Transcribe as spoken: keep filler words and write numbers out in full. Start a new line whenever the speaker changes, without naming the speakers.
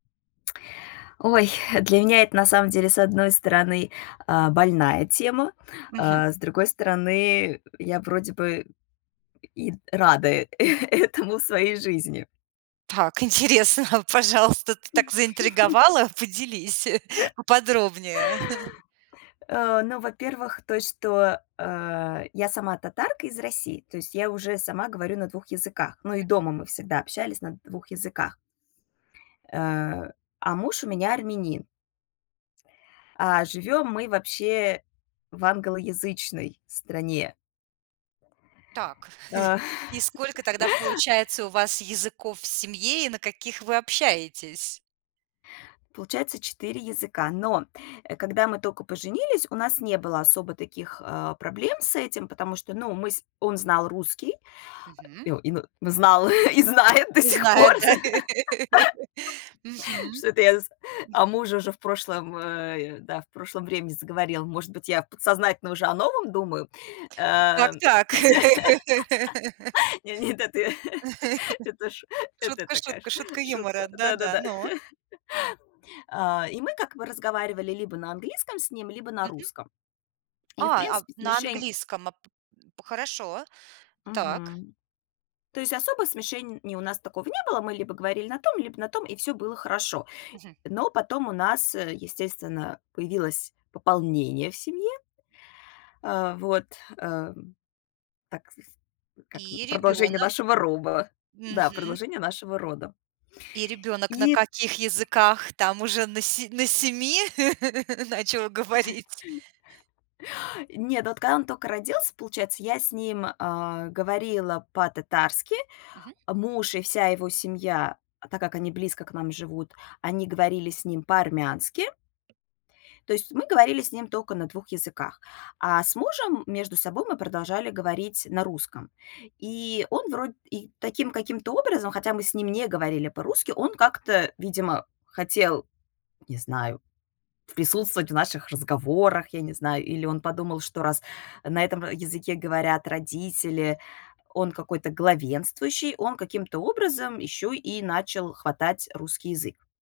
Ой, для меня это, на самом деле, с одной стороны, а, больная тема,
Мгм.
а с другой стороны, я вроде бы и т рада, э, этому в своей жизни.
Так, интересно, а пожалуйста. Ты так заинтриговала, поделись поподробнее.
А, ну, во-первых, той, что, а, я сама татарка из России. То есть я уже сама говорю на двух языках, но и
Да.
дома мы всегда общались на двух языках. Э, а муж у меня армянин. А
Мгм.
живём мы вообще в англоязычной стране.
Так,
Э.
и сколько тогда получается у вас языков в семье и на каких вы общаетесь?
Получается четыре языка. Но, а когда мы тока поженились, у нас не было особо таких, а, проблем с этим, потому что, ну, мы с он знал русский,
Мгм.
о и но знал и знает до
И
сих пор.
знает, да. Мгм.
Что это я з о
Мгм.
муже уже в прошлом, э, и, да, в прошлом времени заговорила. Может быть, я в подсознательно уже о новом думаю? Ам.
Так-так.
Не, нет, это я. Это ш это
Шутка,
такая
шутка,
ш
шутка юмора,
шутка.
да-да,
Да-да-да.
но
А, и мы как бы разговаривали либо на английском с ним, либо на
Мгм.
русском. И, в
А, а, в
принципе,
на
смешень
английском, а, п п хорошо. Так.
Мгм. То есть особо смешений у нас такого не было. Мы либо говорили на том, либо на том, и всё было хорошо.
Мгм.
Но потом у нас, э, естественно, появилось пополнение в семье. А вот, эм, так, с э, как, м,
И
продолжение
ребёнок.
нашего роба. Да,
Мгм.
продолжение нашего рода.
И ребёнок на
И
каких языках там уже на се на семи начал говорить?
Нет, вот когда он тока родился, получается, я с ним, а, говорила по-татарски.
Мгм.
Муж и вся его семья, так как они близко к нам живут, они говорили с ним по-армянски. То есть мы говорили с ним тока на двух языках, а с мужем между собой мы продолжали говорить на русском. И он вроде и таким каким-то образом, хотя мы с ним не говорили по-русски, он как-то, видимо, хотел, не знаю, присутствовать в наших разговорах, я не знаю. Или он подумал, что, раз на этом в языке говорят родители, он какой-то главенствующий, он каким-то образом еще и начал хватать русский язык.